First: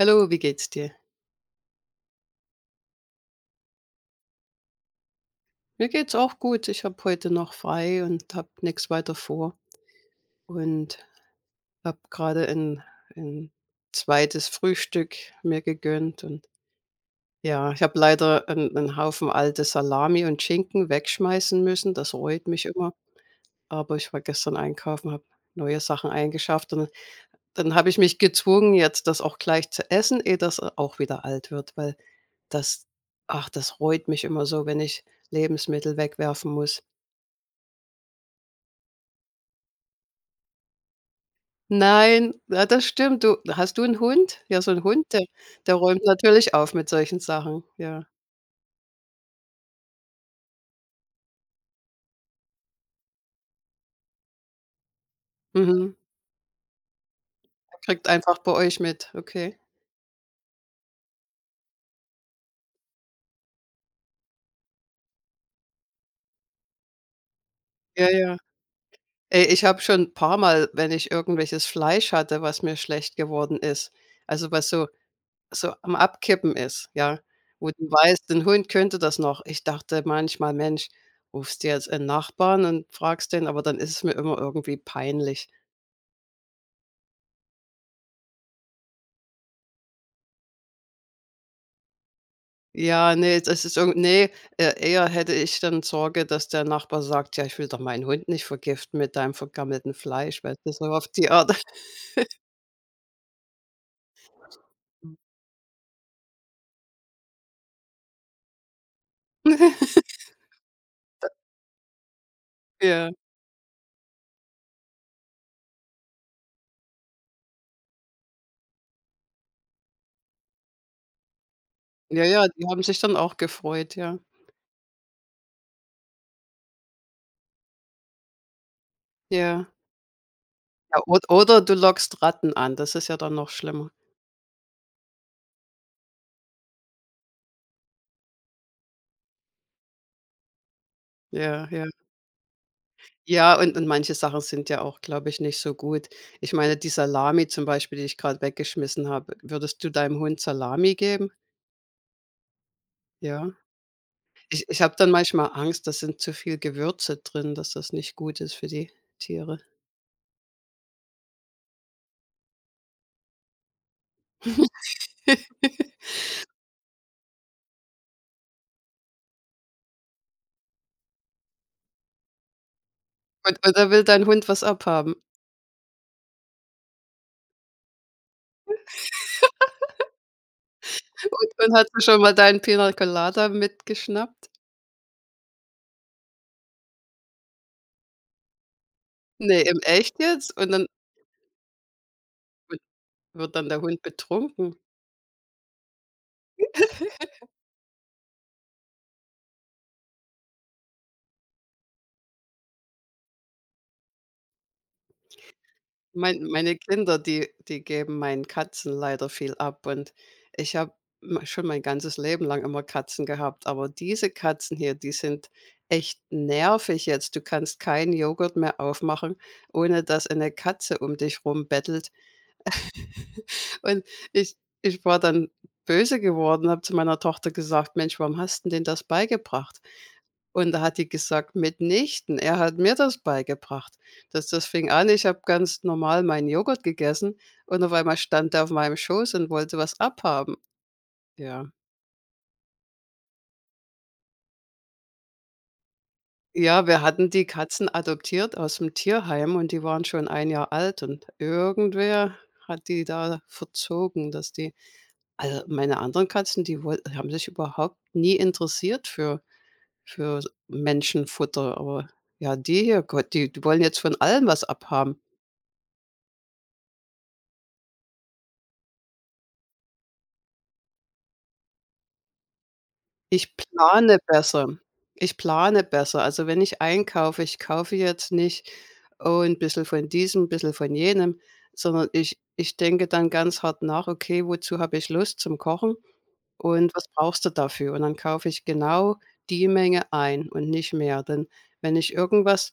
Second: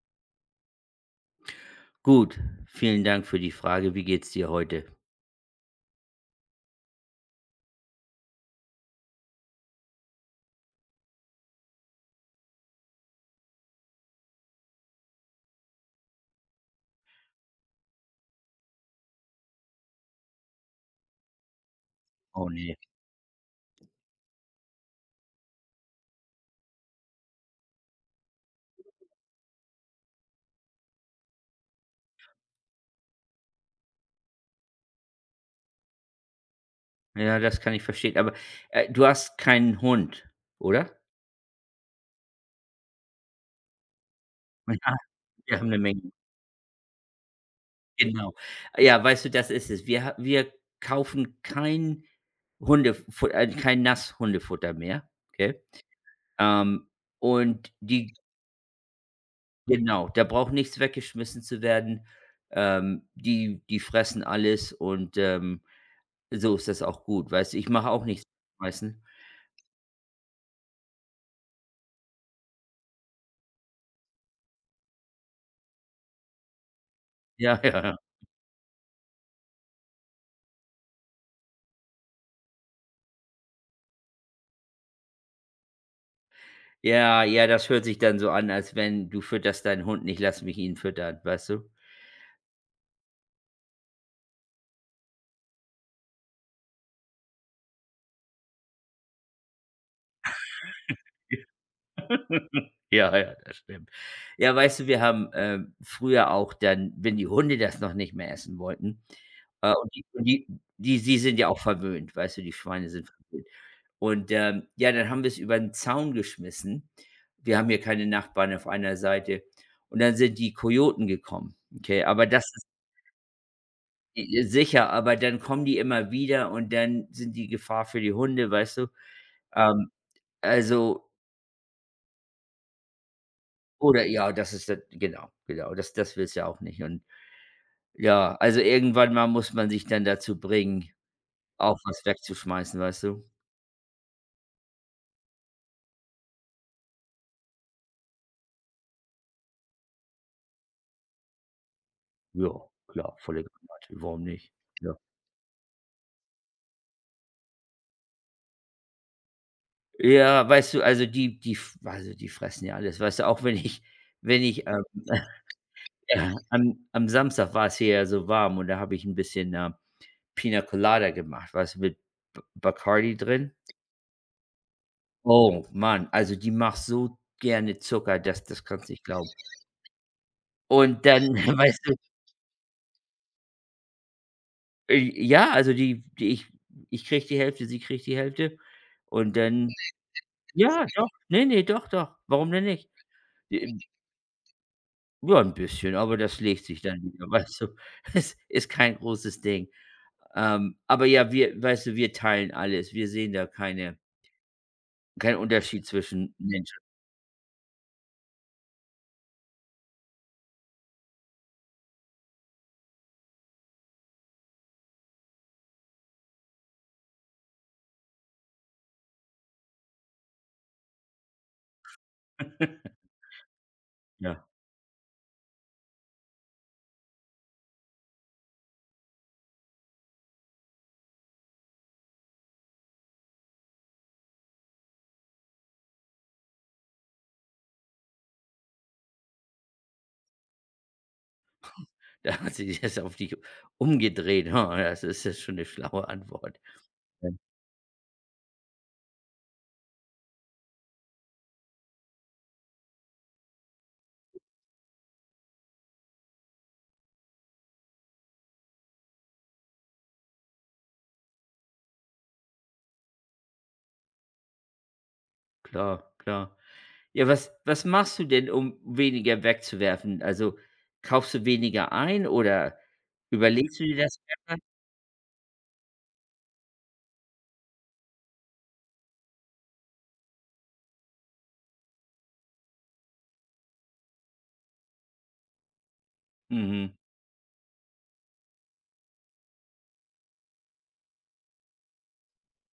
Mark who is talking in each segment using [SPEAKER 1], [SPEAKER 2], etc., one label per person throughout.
[SPEAKER 1] Hallo, wie geht's dir?
[SPEAKER 2] Gut, vielen Dank für die Frage. Wie geht's dir heute?
[SPEAKER 1] Mir geht's auch gut. Ich habe heute noch frei und habe nichts weiter vor und habe gerade ein 'n zweites Frühstück mir gegönnt und ja, ich habe leider einen 'n Haufen alte Salami und Schinken wegschmeißen müssen. Das reut
[SPEAKER 2] Oh
[SPEAKER 1] mich
[SPEAKER 2] nee.
[SPEAKER 1] immer, aber ich war gestern einkaufen, habe neue Sachen eingeschafft und dann habe ich mich gezwungen, jetzt das auch gleich zu essen, ehe das auch wieder alt wird, weil das ach, das reut mich immer so, wenn ich Lebensmittel wegwerfen muss.
[SPEAKER 2] Ja, das kann ich verstehen. Aber du hast keinen Hund, oder?
[SPEAKER 1] Nein, ja, das stimmt. Du hast du 'n Hund? Ja, so 'n
[SPEAKER 2] Ja,
[SPEAKER 1] Hund, der
[SPEAKER 2] wir haben
[SPEAKER 1] der
[SPEAKER 2] eine
[SPEAKER 1] räumt
[SPEAKER 2] Menge.
[SPEAKER 1] natürlich auf mit solchen Sachen, ja.
[SPEAKER 2] Genau. Ja, weißt du, das ist es. Wir kaufen kein Hundefut kein Nasshundefutter mehr, okay?
[SPEAKER 1] Mhm.
[SPEAKER 2] Ähm, und
[SPEAKER 1] Er kriegt
[SPEAKER 2] die
[SPEAKER 1] einfach bei euch mit, okay.
[SPEAKER 2] genau, da braucht nichts weggeschmissen zu werden. Die fressen alles und, so ist das auch gut, weißt du? Ich mache auch
[SPEAKER 1] Ja,
[SPEAKER 2] nichts
[SPEAKER 1] ja.
[SPEAKER 2] wegschmeißen.
[SPEAKER 1] Ey, ich habe schon paarmal, wenn ich irgendwelches Fleisch hatte, was mir schlecht geworden ist, also, was so am Abkippen ist, ja,
[SPEAKER 2] Ja,
[SPEAKER 1] wo du
[SPEAKER 2] ja.
[SPEAKER 1] weißt, 'n Hund könnte das noch. Ich dachte manchmal: „Mensch, rufst du jetzt 'n Nachbarn und fragst den?“ Aber dann ist es mir immer irgendwie peinlich.
[SPEAKER 2] Ja, ja, das hört sich dann so an, als wenn du fütterst deinen Hund nicht, lass mich ihn füttern, weißt du?
[SPEAKER 1] Ja, ne, das ist irgend ne, eher hätte ich dann Sorge, dass der Nachbar sagt: „Ja, ich will doch meinen Hund nicht vergiften mit deinem vergammelten Fleisch“, weißt du, so auf die Art.
[SPEAKER 2] Ja, ja, das stimmt. Ja, weißt du, wir haben, früher auch dann, wenn die Hunde das noch nicht mehr essen wollten, und die die sind ja auch verwöhnt, weißt du, die Schweine sind
[SPEAKER 1] Ja.
[SPEAKER 2] verwöhnt. Und, ja, dann haben wir es über den Zaun geschmissen. Wir haben hier keine Nachbarn auf einer Seite. Und dann sind die Kojoten gekommen, okay?
[SPEAKER 1] Ja,
[SPEAKER 2] Aber
[SPEAKER 1] ja,
[SPEAKER 2] das
[SPEAKER 1] die haben sich dann auch gefreut, ja.
[SPEAKER 2] I sicher, aber dann kommen die immer wieder und dann sind die Gefahr für die Hunde, weißt du?
[SPEAKER 1] Ja.
[SPEAKER 2] Ähm,
[SPEAKER 1] Ja,
[SPEAKER 2] also
[SPEAKER 1] od oder du lockst Ratten an, das ist ja dann noch schlimmer.
[SPEAKER 2] oder ja, das ist das genau, genau, das das willst du ja auch nicht und ja, also irgendwann mal muss man sich dann dazu bringen,
[SPEAKER 1] Ja,
[SPEAKER 2] auch
[SPEAKER 1] ja.
[SPEAKER 2] was wegzuschmeißen, weißt du?
[SPEAKER 1] Ja, und manche Sachen sind ja auch, glaube ich, nicht so gut. Ich meine, die Salami zum Beispiel, die ich gerade weggeschmissen habe, würdest du deinem Hund Salami geben?
[SPEAKER 2] Ja, klar, volle
[SPEAKER 1] Ja.
[SPEAKER 2] Granate, warum nicht?
[SPEAKER 1] Ich habe
[SPEAKER 2] Ja.
[SPEAKER 1] dann manchmal Angst, da sind zu viel Gewürze drin, dass das nicht gut ist für die Tiere.
[SPEAKER 2] Ja, weißt du, also die fressen ja alles, weißt du, auch wenn ich wenn ich, ja, am Samstag war es hier ja so warm und da habe ich ein bisschen, Pina Colada gemacht, weißt du, mit B Bacardi drin.
[SPEAKER 1] Und da will dein Hund was abhaben.
[SPEAKER 2] Oh Mann, also die macht so gerne Zucker, das das kannst nicht glauben. Und dann,
[SPEAKER 1] Und
[SPEAKER 2] weißt
[SPEAKER 1] hat
[SPEAKER 2] du,
[SPEAKER 1] sie schon mal deinen Pina Colada mitgeschnappt?
[SPEAKER 2] ja, also die die ich ich kriege die Hälfte, sie kriegt die Hälfte und
[SPEAKER 1] Ne,
[SPEAKER 2] dann
[SPEAKER 1] im echt jetzt? Und
[SPEAKER 2] ja,
[SPEAKER 1] dann
[SPEAKER 2] doch, ne, ne, doch, doch, warum denn
[SPEAKER 1] wird
[SPEAKER 2] nicht?
[SPEAKER 1] wird
[SPEAKER 2] J
[SPEAKER 1] dann der Hund betrunken?
[SPEAKER 2] ja, 'n bisschen, aber das legt sich dann wieder, weißt du? Es ist kein großes Ding. Aber ja, wir weißt du, wir teilen alles. Wir sehen da keine keinen Unterschied zwischen
[SPEAKER 1] Meine
[SPEAKER 2] Menschen.
[SPEAKER 1] Kinder, die geben meinen Katzen leider viel ab und ich habe schon mein ganzes Leben lang immer Katzen gehabt, aber diese Katzen hier, die sind echt nervig jetzt. Du kannst keinen Joghurt mehr aufmachen, ohne dass eine Katze um dich rumbettelt. Und
[SPEAKER 2] Ja.
[SPEAKER 1] ich ich war dann böse geworden, habe zu meiner Tochter gesagt: „Mensch, warum hast 'n denen das beigebracht?“ und da hat die gesagt: „Mitnichten, er hat mir das beigebracht.“ Das fing an, ich habe ganz normal meinen Joghurt gegessen und auf einmal stand der auf meinem Schoß und wollte was abhaben. Ja.
[SPEAKER 2] Da hat sie das auf dich umgedreht. Ha, das ist ja schon eine schlaue Antwort.
[SPEAKER 1] Ja, wir hatten
[SPEAKER 2] Ja.
[SPEAKER 1] die Katzen adoptiert aus dem Tierheim und die waren schon ein Jahr alt und irgendwer hat die da verzogen, meine anderen Katzen, die woll haben sich überhaupt nie interessiert für Menschenfutter, aber ja, die hier, Gott, die wollen jetzt von allem was abhaben.
[SPEAKER 2] Klar, klar. Ja, was was machst du denn, um weniger wegzuwerfen? Also, kaufst du weniger ein oder
[SPEAKER 1] Ich
[SPEAKER 2] überlegst du dir
[SPEAKER 1] plane
[SPEAKER 2] das mehrmals?
[SPEAKER 1] besser. Ich plane besser. Also, wenn ich einkaufe, ich kaufe jetzt nicht: „Oh, 'n bisschen von diesem, ein bisschen von jenem“, sondern ich denke dann ganz hart nach: „Okay, wozu habe ich Lust zum Kochen und
[SPEAKER 2] Mhm,
[SPEAKER 1] was brauchst du dafür?“ Und dann kaufe ich genau die Menge ein und nicht mehr. Denn wenn ich irgendwas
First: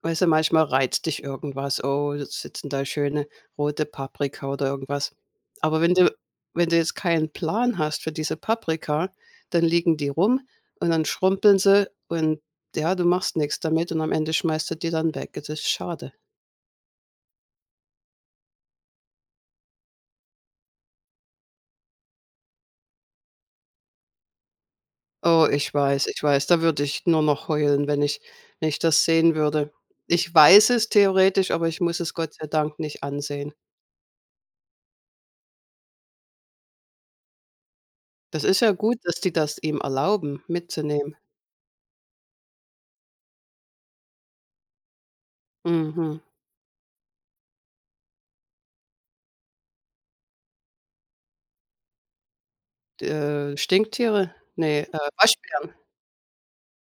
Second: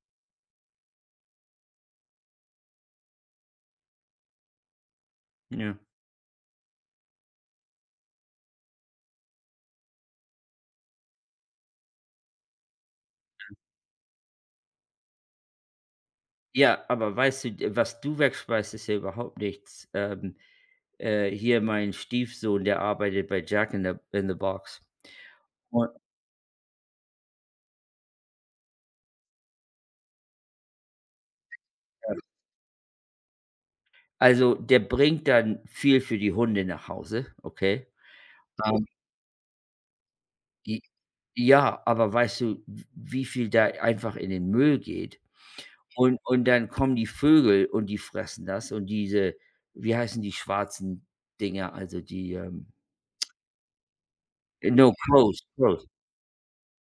[SPEAKER 1] Weißt du, manchmal reizt dich irgendwas: „Oh, jetzt sitzen da schöne rote Paprika oder irgendwas.“
[SPEAKER 2] ja.
[SPEAKER 1] Aber wenn du jetzt keinen Plan hast für diese Paprika, dann liegen die rum und dann schrumpeln sie und ja, du machst nichts damit und am Ende schmeißt du die dann weg. Das ist schade.
[SPEAKER 2] Ja, aber weißt du, d was du wegschmeißt, ist ja überhaupt nichts. Hier mein Stiefsohn, der arbeitet bei Jack in the Box.
[SPEAKER 1] Oh,
[SPEAKER 2] Und,
[SPEAKER 1] ich weiß, da würde ich nur noch heulen, wenn ich das sehen würde. Ich weiß es theoretisch, aber ich muss es
[SPEAKER 2] ja.
[SPEAKER 1] Gott sei Dank nicht ansehen.
[SPEAKER 2] Also, der bringt dann viel für die Hunde nach Hause, okay?
[SPEAKER 1] Das ist ja
[SPEAKER 2] Ähm
[SPEAKER 1] gut, dass die das ihm erlauben, mitzunehmen.
[SPEAKER 2] Ja, aber weißt du, w wie viel da einfach in den Müll geht?
[SPEAKER 1] Mhm.
[SPEAKER 2] Und dann kommen die Vögel und die fressen das und diese wie heißen die schwarzen Dinger, also die,
[SPEAKER 1] Stinktiere? Ne,
[SPEAKER 2] no, Crows,
[SPEAKER 1] Waschbären.
[SPEAKER 2] Crows.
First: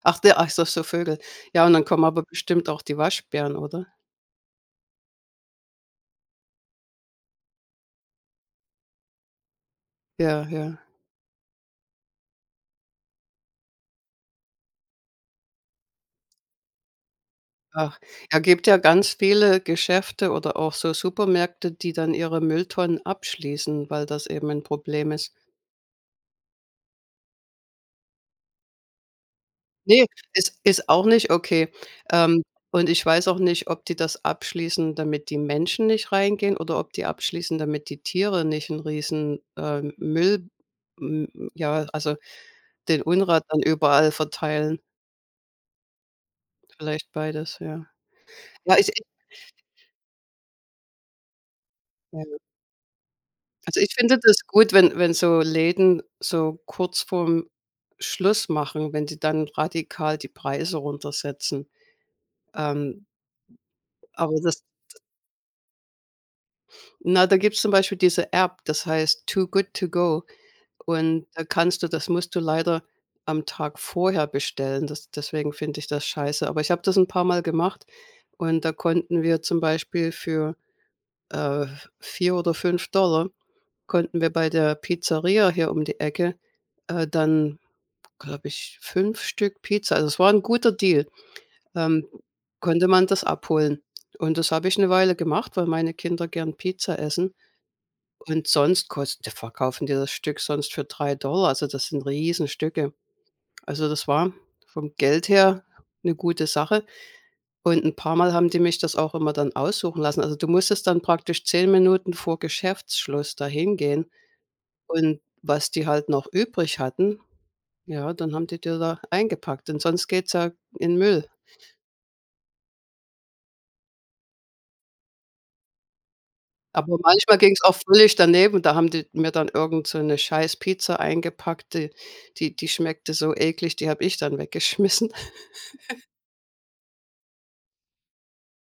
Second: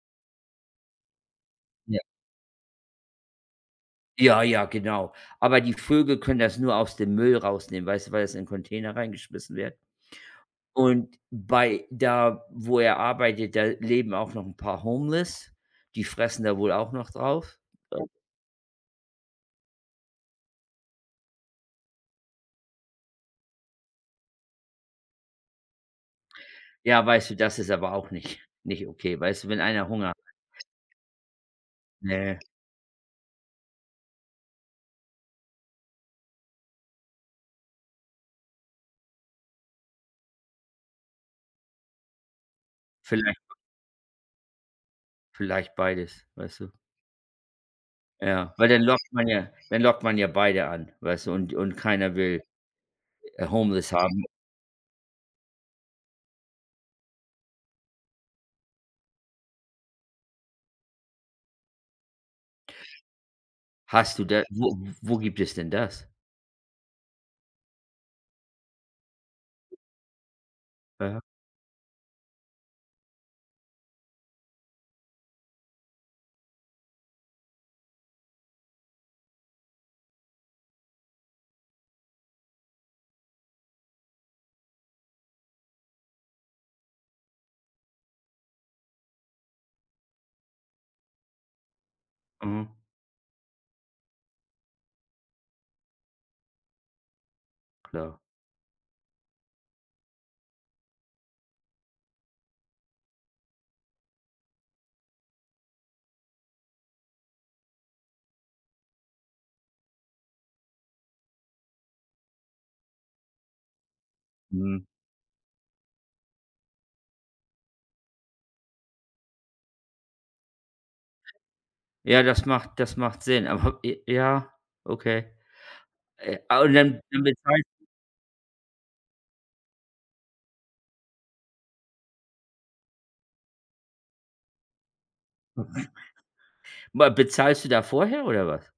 [SPEAKER 1] Ach so, Vögel. Ja, und dann
[SPEAKER 2] Ja.
[SPEAKER 1] kommen aber bestimmt auch die Waschbären, oder?
[SPEAKER 2] Ja, ja, genau. Aber die Vögel können das nur aus dem Müll rausnehmen, weißt du, weil das in Container reingeschmissen wird.
[SPEAKER 1] Ja, ja.
[SPEAKER 2] Und bei da, wo er arbeitet, da leben auch noch ein paar Homeless. Die fressen da wohl auch noch drauf.
[SPEAKER 1] Ach, ja, gibt ja ganz viele Geschäfte oder auch so Supermärkte, die dann ihre Mülltonnen abschließen, weil das eben 'n Problem ist.
[SPEAKER 2] Ja, weißt du, das ist aber auch nicht nicht okay. Weißt du, wenn einer
[SPEAKER 1] Ne,
[SPEAKER 2] Hunger
[SPEAKER 1] ist auch nicht okay.
[SPEAKER 2] Ne,
[SPEAKER 1] Ähm, und ich weiß auch nicht, ob die das abschließen, damit die Menschen nicht reingehen oder ob die abschließen, damit die Tiere nicht 'n riesen, Müll m ja, also den Unrat
[SPEAKER 2] vielleicht
[SPEAKER 1] dann überall verteilen.
[SPEAKER 2] vielleicht beides, weißt du?
[SPEAKER 1] Vielleicht beides, ja.
[SPEAKER 2] Ja, weil
[SPEAKER 1] Ja,
[SPEAKER 2] dann
[SPEAKER 1] ich
[SPEAKER 2] lockt man ja dann lockt man ja beide an, weißt du? Und keiner
[SPEAKER 1] ja.
[SPEAKER 2] will,
[SPEAKER 1] Also,
[SPEAKER 2] Homeless
[SPEAKER 1] ich finde
[SPEAKER 2] haben.
[SPEAKER 1] das gut, wenn so Läden so kurz vorm Schluss machen, wenn die dann radikal die Preise runtersetzen. Ähm,
[SPEAKER 2] Hast du
[SPEAKER 1] aber
[SPEAKER 2] da
[SPEAKER 1] das
[SPEAKER 2] wo wo gibt es denn das?
[SPEAKER 1] Na, da gibt's zum Beispiel diese App, das heißt Too Good To Go
[SPEAKER 2] Ja,
[SPEAKER 1] und da kannst du das musst du leider am Tag vorher bestellen. Das Deswegen finde ich das scheiße. Aber ich habe das ein paar Mal gemacht und da konnten wir zum Beispiel für, äh, 4 oder 5 Dollar Konnten wir bei der Pizzeria hier um die Ecke, dann, glaube ich, 5 Stück Pizza also, es war ein guter Deal, ähm,
[SPEAKER 2] mhm,
[SPEAKER 1] konnte man das abholen. Und das habe ich eine Weile gemacht, weil meine Kinder gern Pizza essen.
[SPEAKER 2] klar.
[SPEAKER 1] Und sonst kost verkaufen die das Stück sonst für 3 Dollar also, das sind Riesenstücke. Also, das war vom Geld her eine gute Sache. Und ein paar Mal haben die mich das auch immer dann aussuchen lassen. Also, du musstest dann praktisch 10 Minuten vor Geschäftsschluss dahin gehen
[SPEAKER 2] Mhm.
[SPEAKER 1] und was die halt noch übrig hatten, ja, dann haben die die da eingepackt und sonst geht's ja in Müll.
[SPEAKER 2] Ja, das macht Sinn, aber j ja, okay. Und
[SPEAKER 1] Aber
[SPEAKER 2] dann dann
[SPEAKER 1] manchmal ging's
[SPEAKER 2] bezahlst
[SPEAKER 1] auch völlig daneben, da haben die mir dann irgend so 'ne Scheißpizza eingepackt, die schmeckte so eklig, die habe ich dann weggeschmissen.
[SPEAKER 2] ma bezahlst du da vorher oder was?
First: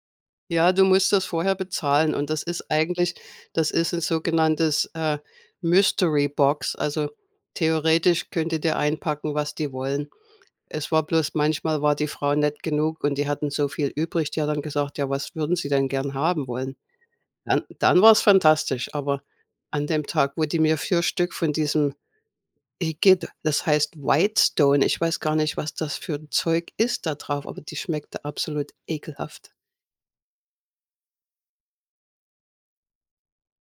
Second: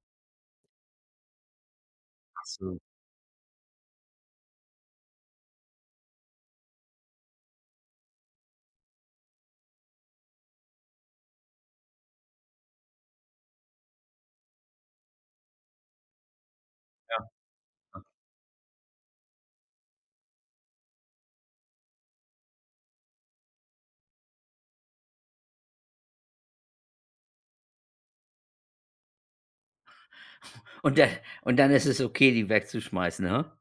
[SPEAKER 1] Ja, du musst das vorher bezahlen und das
[SPEAKER 2] Ach
[SPEAKER 1] ist
[SPEAKER 2] so.
[SPEAKER 1] eigentlich das ist 'n sogenanntes, Mystery Box, also theoretisch können die dir einpacken, was die wollen. Es war bloß manchmal war die Frau nett genug und die hatten so viel übrig, die hat dann gesagt: „Ja, was würden Sie denn gern haben wollen?“ Dann war's fantastisch, aber an dem Tag, wo die mir 4 Stück von diesem Igitt das heißt Whitestone, ich weiß gar nicht, was das für 'n Zeug ist da drauf, aber die schmeckte absolut ekelhaft.
[SPEAKER 2] Und dann und dann ist es okay, die wegzuschmeißen, ha?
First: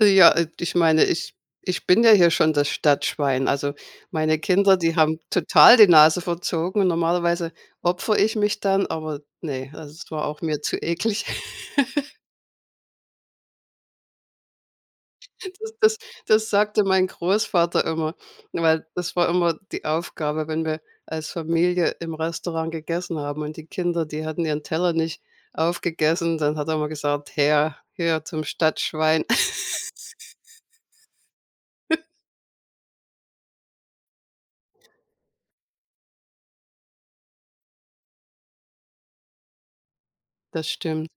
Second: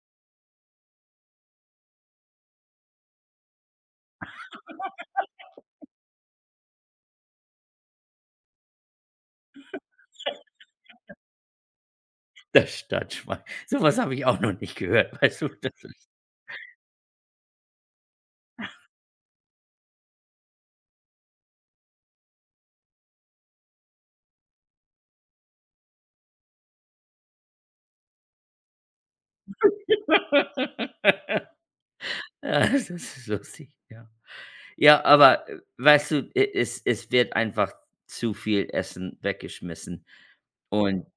[SPEAKER 1] Ja, ich meine, ich bin ja hier schon das Stadtschwein. Also, meine Kinder, die haben total die Nase verzogen und normalerweise opfere ich mich dann, aber ne, also, es war auch mir zu eklig.
[SPEAKER 2] Das Stadtschwein. So was habe ich auch noch nicht gehört, weißt du?
[SPEAKER 1] Das
[SPEAKER 2] Das
[SPEAKER 1] das das sagte mein Großvater immer, weil das war immer die Aufgabe, wenn wir als Familie im Restaurant gegessen haben und die Kinder, die hatten ihren Teller nicht aufgegessen, dann hat er immer gesagt: „Her, her zum Stadtschwein.“
[SPEAKER 2] ja, das ist lustig, ja. Ja, aber, weißt du, e es es wird einfach zu viel Essen weggeschmissen
[SPEAKER 1] Das
[SPEAKER 2] und,
[SPEAKER 1] stimmt.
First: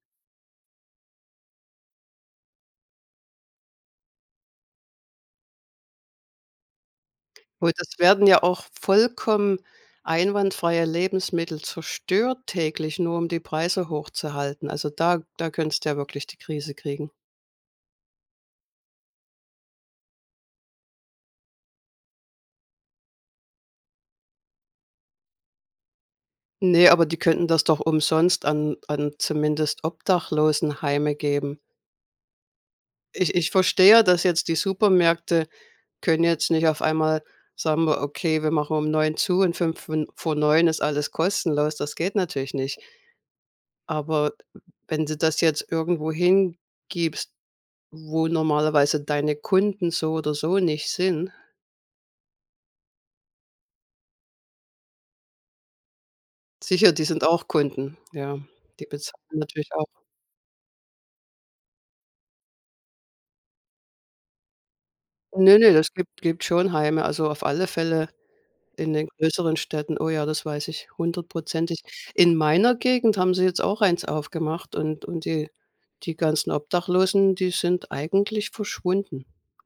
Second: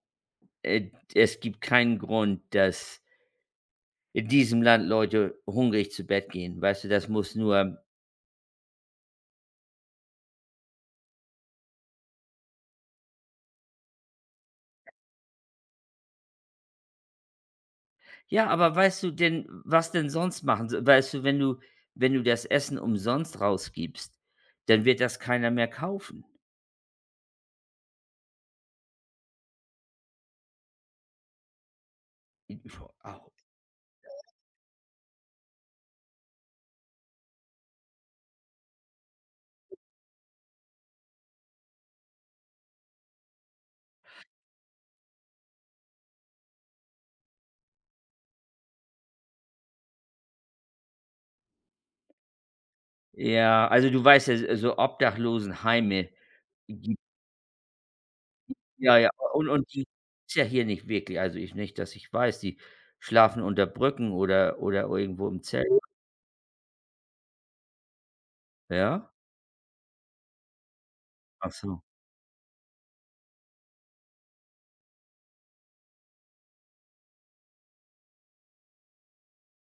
[SPEAKER 2] es gibt keinen Grund, dass in diesem Land Leute hungrig zu Bett gehen, weißt du? Das muss
[SPEAKER 1] Und
[SPEAKER 2] nur
[SPEAKER 1] das werden ja auch vollkommen einwandfreie Lebensmittel zerstört täglich, nur um die Preise hochzuhalten. Also, da könntest du ja wirklich die Krise kriegen.
[SPEAKER 2] ja, aber weißt du denn was denn sonst machen? So weißt du, wenn du das Essen umsonst rausgibst, dann wird das keiner mehr kaufen.
[SPEAKER 1] Ne, aber die könnten das doch umsonst an zumindest Obdachlosenheime geben.
[SPEAKER 2] Ich- Au.
[SPEAKER 1] Ich verstehe, dass jetzt die Supermärkte können jetzt nicht auf einmal sagen wir: „Okay, wir machen um 9 zu und 5 Minuten min vor 9 ist alles kostenlos.“ Das geht natürlich nicht. Aber wenn du das jetzt irgendwo hingibst, wo normalerweise deine Kunden so oder so nicht sind
[SPEAKER 2] Ja, also, du weißt ja, so so Obdachlosenheime
[SPEAKER 1] sicher, die sind auch Kunden, ja. Die
[SPEAKER 2] ja, ja,
[SPEAKER 1] bezahlen natürlich
[SPEAKER 2] und
[SPEAKER 1] auch.
[SPEAKER 2] die ist ja hier nicht wirklich also, ich nicht, dass ich weiß, die schlafen unter Brücken oder irgendwo im
[SPEAKER 1] Ne,
[SPEAKER 2] Zelt.
[SPEAKER 1] ne, das gibt schon Heime. Also, auf alle Fälle in den
[SPEAKER 2] Ja?
[SPEAKER 1] größeren Städten, oh ja, das weiß ich
[SPEAKER 2] Ach
[SPEAKER 1] hundertprozentig.
[SPEAKER 2] so,
[SPEAKER 1] In meiner Gegend haben sie jetzt auch eins aufgemacht und die ganzen Obdachlosen, die sind eigentlich verschwunden.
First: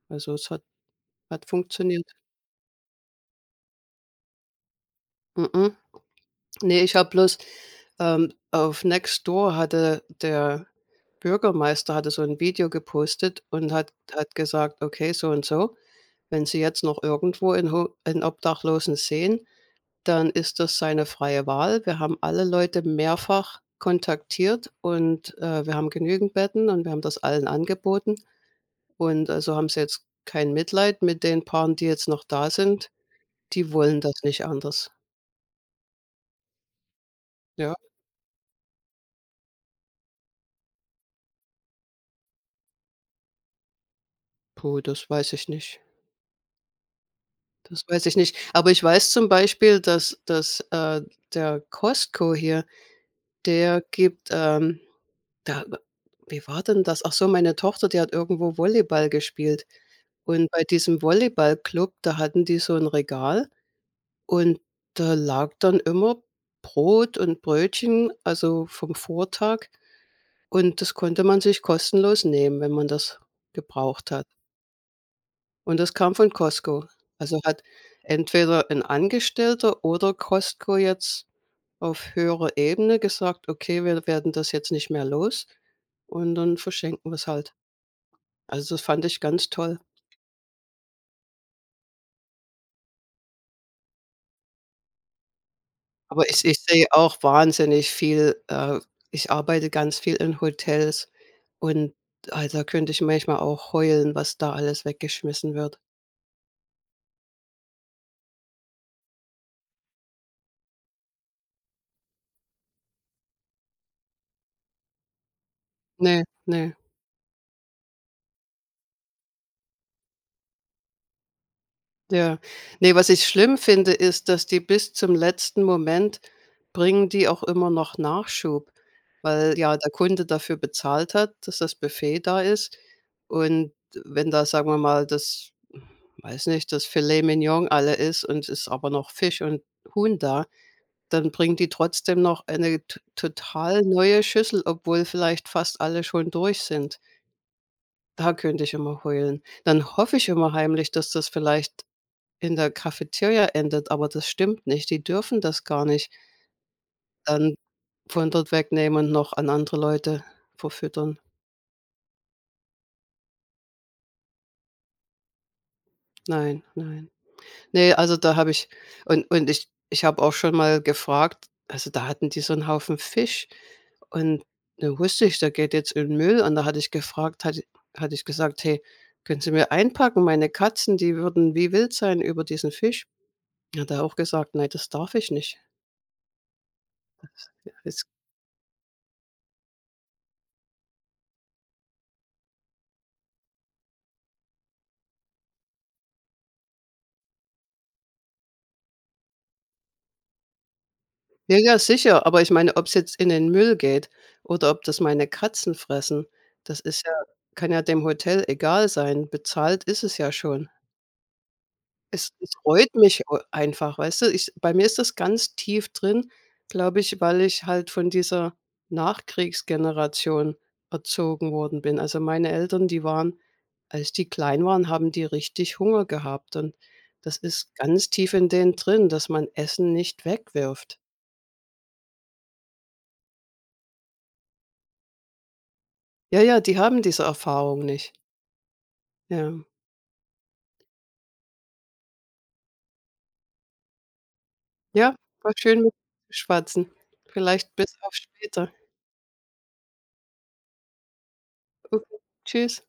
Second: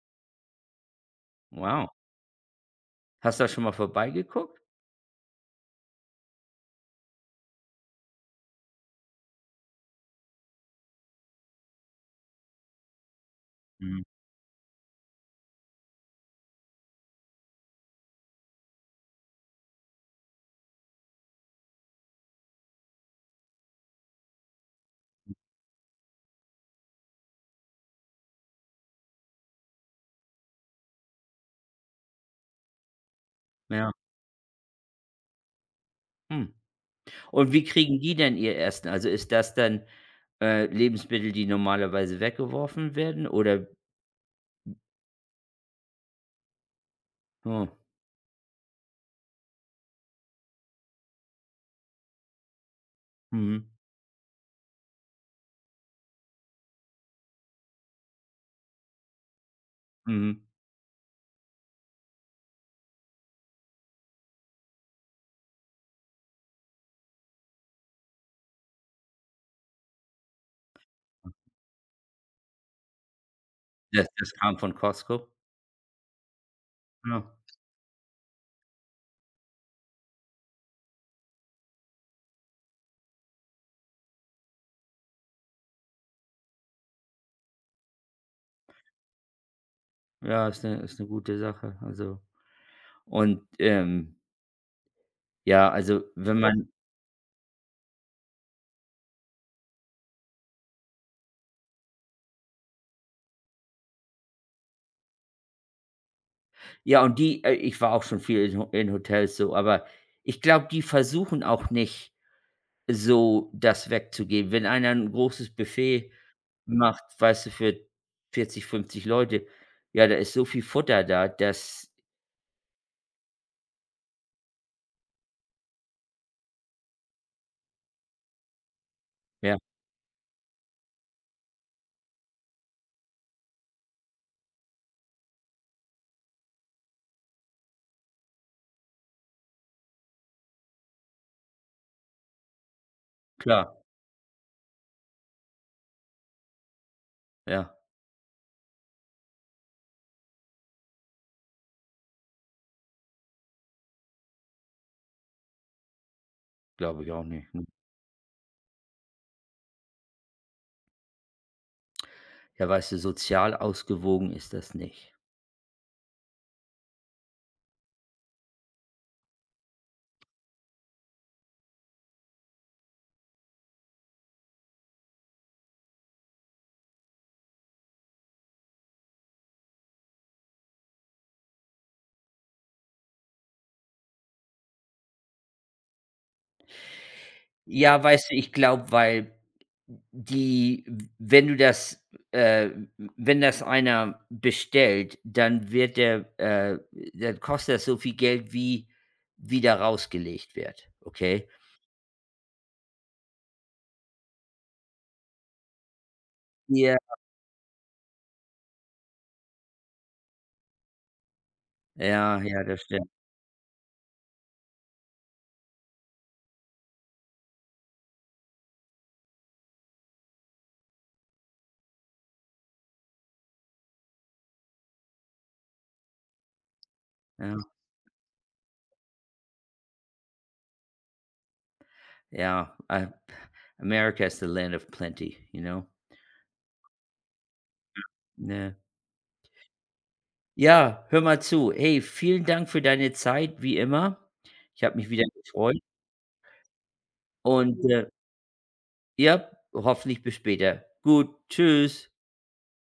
[SPEAKER 1] Also, es hat
[SPEAKER 2] wow.
[SPEAKER 1] funktioniert.
[SPEAKER 2] Hast du da schon mal vorbeigeguckt?
[SPEAKER 1] Mhm. Ne, ich habe bloß auf Nextdoor hatte der Bürgermeister hatte so ein Video gepostet und hat
[SPEAKER 2] Mhm,
[SPEAKER 1] hat gesagt: „Okay, so und so, wenn Sie jetzt noch irgendwo 'n Obdachlosen sehen, dann ist das seine freie Wahl. Wir haben alle Leute mehrfach kontaktiert und, wir haben genügend Betten und wir haben das allen angeboten. Und, also haben sie jetzt kein Mitleid mit den Paaren, die jetzt noch da sind. Die
[SPEAKER 2] ja,
[SPEAKER 1] wollen das nicht anders.
[SPEAKER 2] hm. Und wie
[SPEAKER 1] Ja,
[SPEAKER 2] kriegen die denn ihr Essen? Also, ist das dann, Lebensmittel, die normalerweise weggeworfen werden oder
[SPEAKER 1] puh, das weiß ich nicht.
[SPEAKER 2] oh,
[SPEAKER 1] Das weiß ich nicht. Aber ich weiß zum Beispiel, dass, der Costco hier,
[SPEAKER 2] mhm,
[SPEAKER 1] der gibt, da wie war denn das? Ach so, meine Tochter, die hat irgendwo Volleyball gespielt
[SPEAKER 2] mhm.
[SPEAKER 1] und bei diesem Volleyballclub, da hatten die so ein Regal und da lag dann immer Brot und Brötchen, also vom Vortag und das konnte man sich kostenlos nehmen, wenn man das
[SPEAKER 2] Das
[SPEAKER 1] gebraucht hat.
[SPEAKER 2] das kam von Costco?
[SPEAKER 1] Und das kam von Costco.
[SPEAKER 2] Ja.
[SPEAKER 1] Also hat entweder ein Angestellter oder Costco jetzt auf höherer Ebene gesagt: „Okay, wir werden das jetzt nicht mehr los und dann verschenken wir es halt.“ Also, das fand ich ganz toll.
[SPEAKER 2] Ja, ist eine ist 'ne gute Sache, also und, ja, also,
[SPEAKER 1] Aber
[SPEAKER 2] wenn
[SPEAKER 1] ich
[SPEAKER 2] man
[SPEAKER 1] sehe auch wahnsinnig viel ich arbeite ganz viel in Hotels und, da könnte ich manchmal auch heulen, was da alles weggeschmissen wird.
[SPEAKER 2] ja, und die ich war auch schon viel in Ho in Hotels so, aber ich glaube, die versuchen auch nicht so das wegzugeben. Wenn einer ein großes Buffet
[SPEAKER 1] Ne, ne,
[SPEAKER 2] macht, weißt du, für 40 50 Leute, ja, da ist so viel Futter da, dass
[SPEAKER 1] ja. Ne, was ich schlimm finde, ist, dass die bis zum letzten Moment bringen die auch immer noch Nachschub,
[SPEAKER 2] ja,
[SPEAKER 1] weil ja der Kunde dafür bezahlt hat, dass das Buffet da ist. Und wenn da, sagen wir mal, das weiß nicht, das Filet Mignon alle ist und es ist aber noch Fisch und Huhn da. Dann bringt die trotzdem noch eine t
[SPEAKER 2] klar,
[SPEAKER 1] total neue Schüssel, obwohl vielleicht fast alle schon durch sind.
[SPEAKER 2] ja,
[SPEAKER 1] Da könnte ich immer heulen. Dann hoffe ich immer heimlich, dass das vielleicht in der Cafeteria endet, aber das stimmt nicht. Die dürfen das gar nicht
[SPEAKER 2] glaube ich auch
[SPEAKER 1] dann
[SPEAKER 2] nicht, ne?
[SPEAKER 1] von dort wegnehmen und noch an andere Leute verfüttern.
[SPEAKER 2] Ja, weißt du, sozial ausgewogen ist das nicht.
[SPEAKER 1] Nein, nein. Ne, also da habe ich und ich habe auch schon mal gefragt also da hatten die so einen Haufen Fisch und da wusste ich, der geht jetzt in den Müll und da hatte ich gefragt hatte ich gesagt: „Hey, können Sie mir einpacken? Meine Katzen, die würden wie wild sein über diesen Fisch.“ Hat er auch gesagt: „Nein, das darf ich nicht.“
[SPEAKER 2] Ja,
[SPEAKER 1] Ist
[SPEAKER 2] weißt du, ich glaube, weil die wenn du das äh, wenn das einer bestellt, dann wird der dann kostet das so viel Geld, wie wie da rausgelegt wird, okay?
[SPEAKER 1] ja, ja, sicher, aber ich meine, ob es jetzt in den Müll geht oder ob das meine Katzen fressen, das
[SPEAKER 2] Ja,
[SPEAKER 1] ist ja kann ja dem Hotel egal sein. Bezahlt ist es ja schon. Es
[SPEAKER 2] ja,
[SPEAKER 1] es
[SPEAKER 2] ja, das
[SPEAKER 1] reut
[SPEAKER 2] stimmt.
[SPEAKER 1] mich eu einfach, weißt du? Ich Bei mir ist das ganz tief drin, glaube ich, weil ich halt von dieser Nachkriegsgeneration erzogen worden bin. Also, meine Eltern, die waren als die klein waren, haben die richtig Hunger gehabt und das
[SPEAKER 2] Ja,
[SPEAKER 1] ist ganz tief in denen drin, dass man Essen nicht wegwirft.
[SPEAKER 2] ja, America is the land of plenty, you know?
[SPEAKER 1] Ja, ja, die haben diese Erfahrung nicht.
[SPEAKER 2] Ne.
[SPEAKER 1] Ja.
[SPEAKER 2] Ja, hör mal zu. Hey, vielen Dank für deine Zeit, wie immer. Ich habe mich
[SPEAKER 1] Ja,
[SPEAKER 2] wieder
[SPEAKER 1] war
[SPEAKER 2] gefreut
[SPEAKER 1] schön mit dir zu schwatzen. Vielleicht
[SPEAKER 2] und,
[SPEAKER 1] bis auf später.
[SPEAKER 2] ja, hoffentlich bis später. Gut, tschüss.
[SPEAKER 1] Okay, tschüss.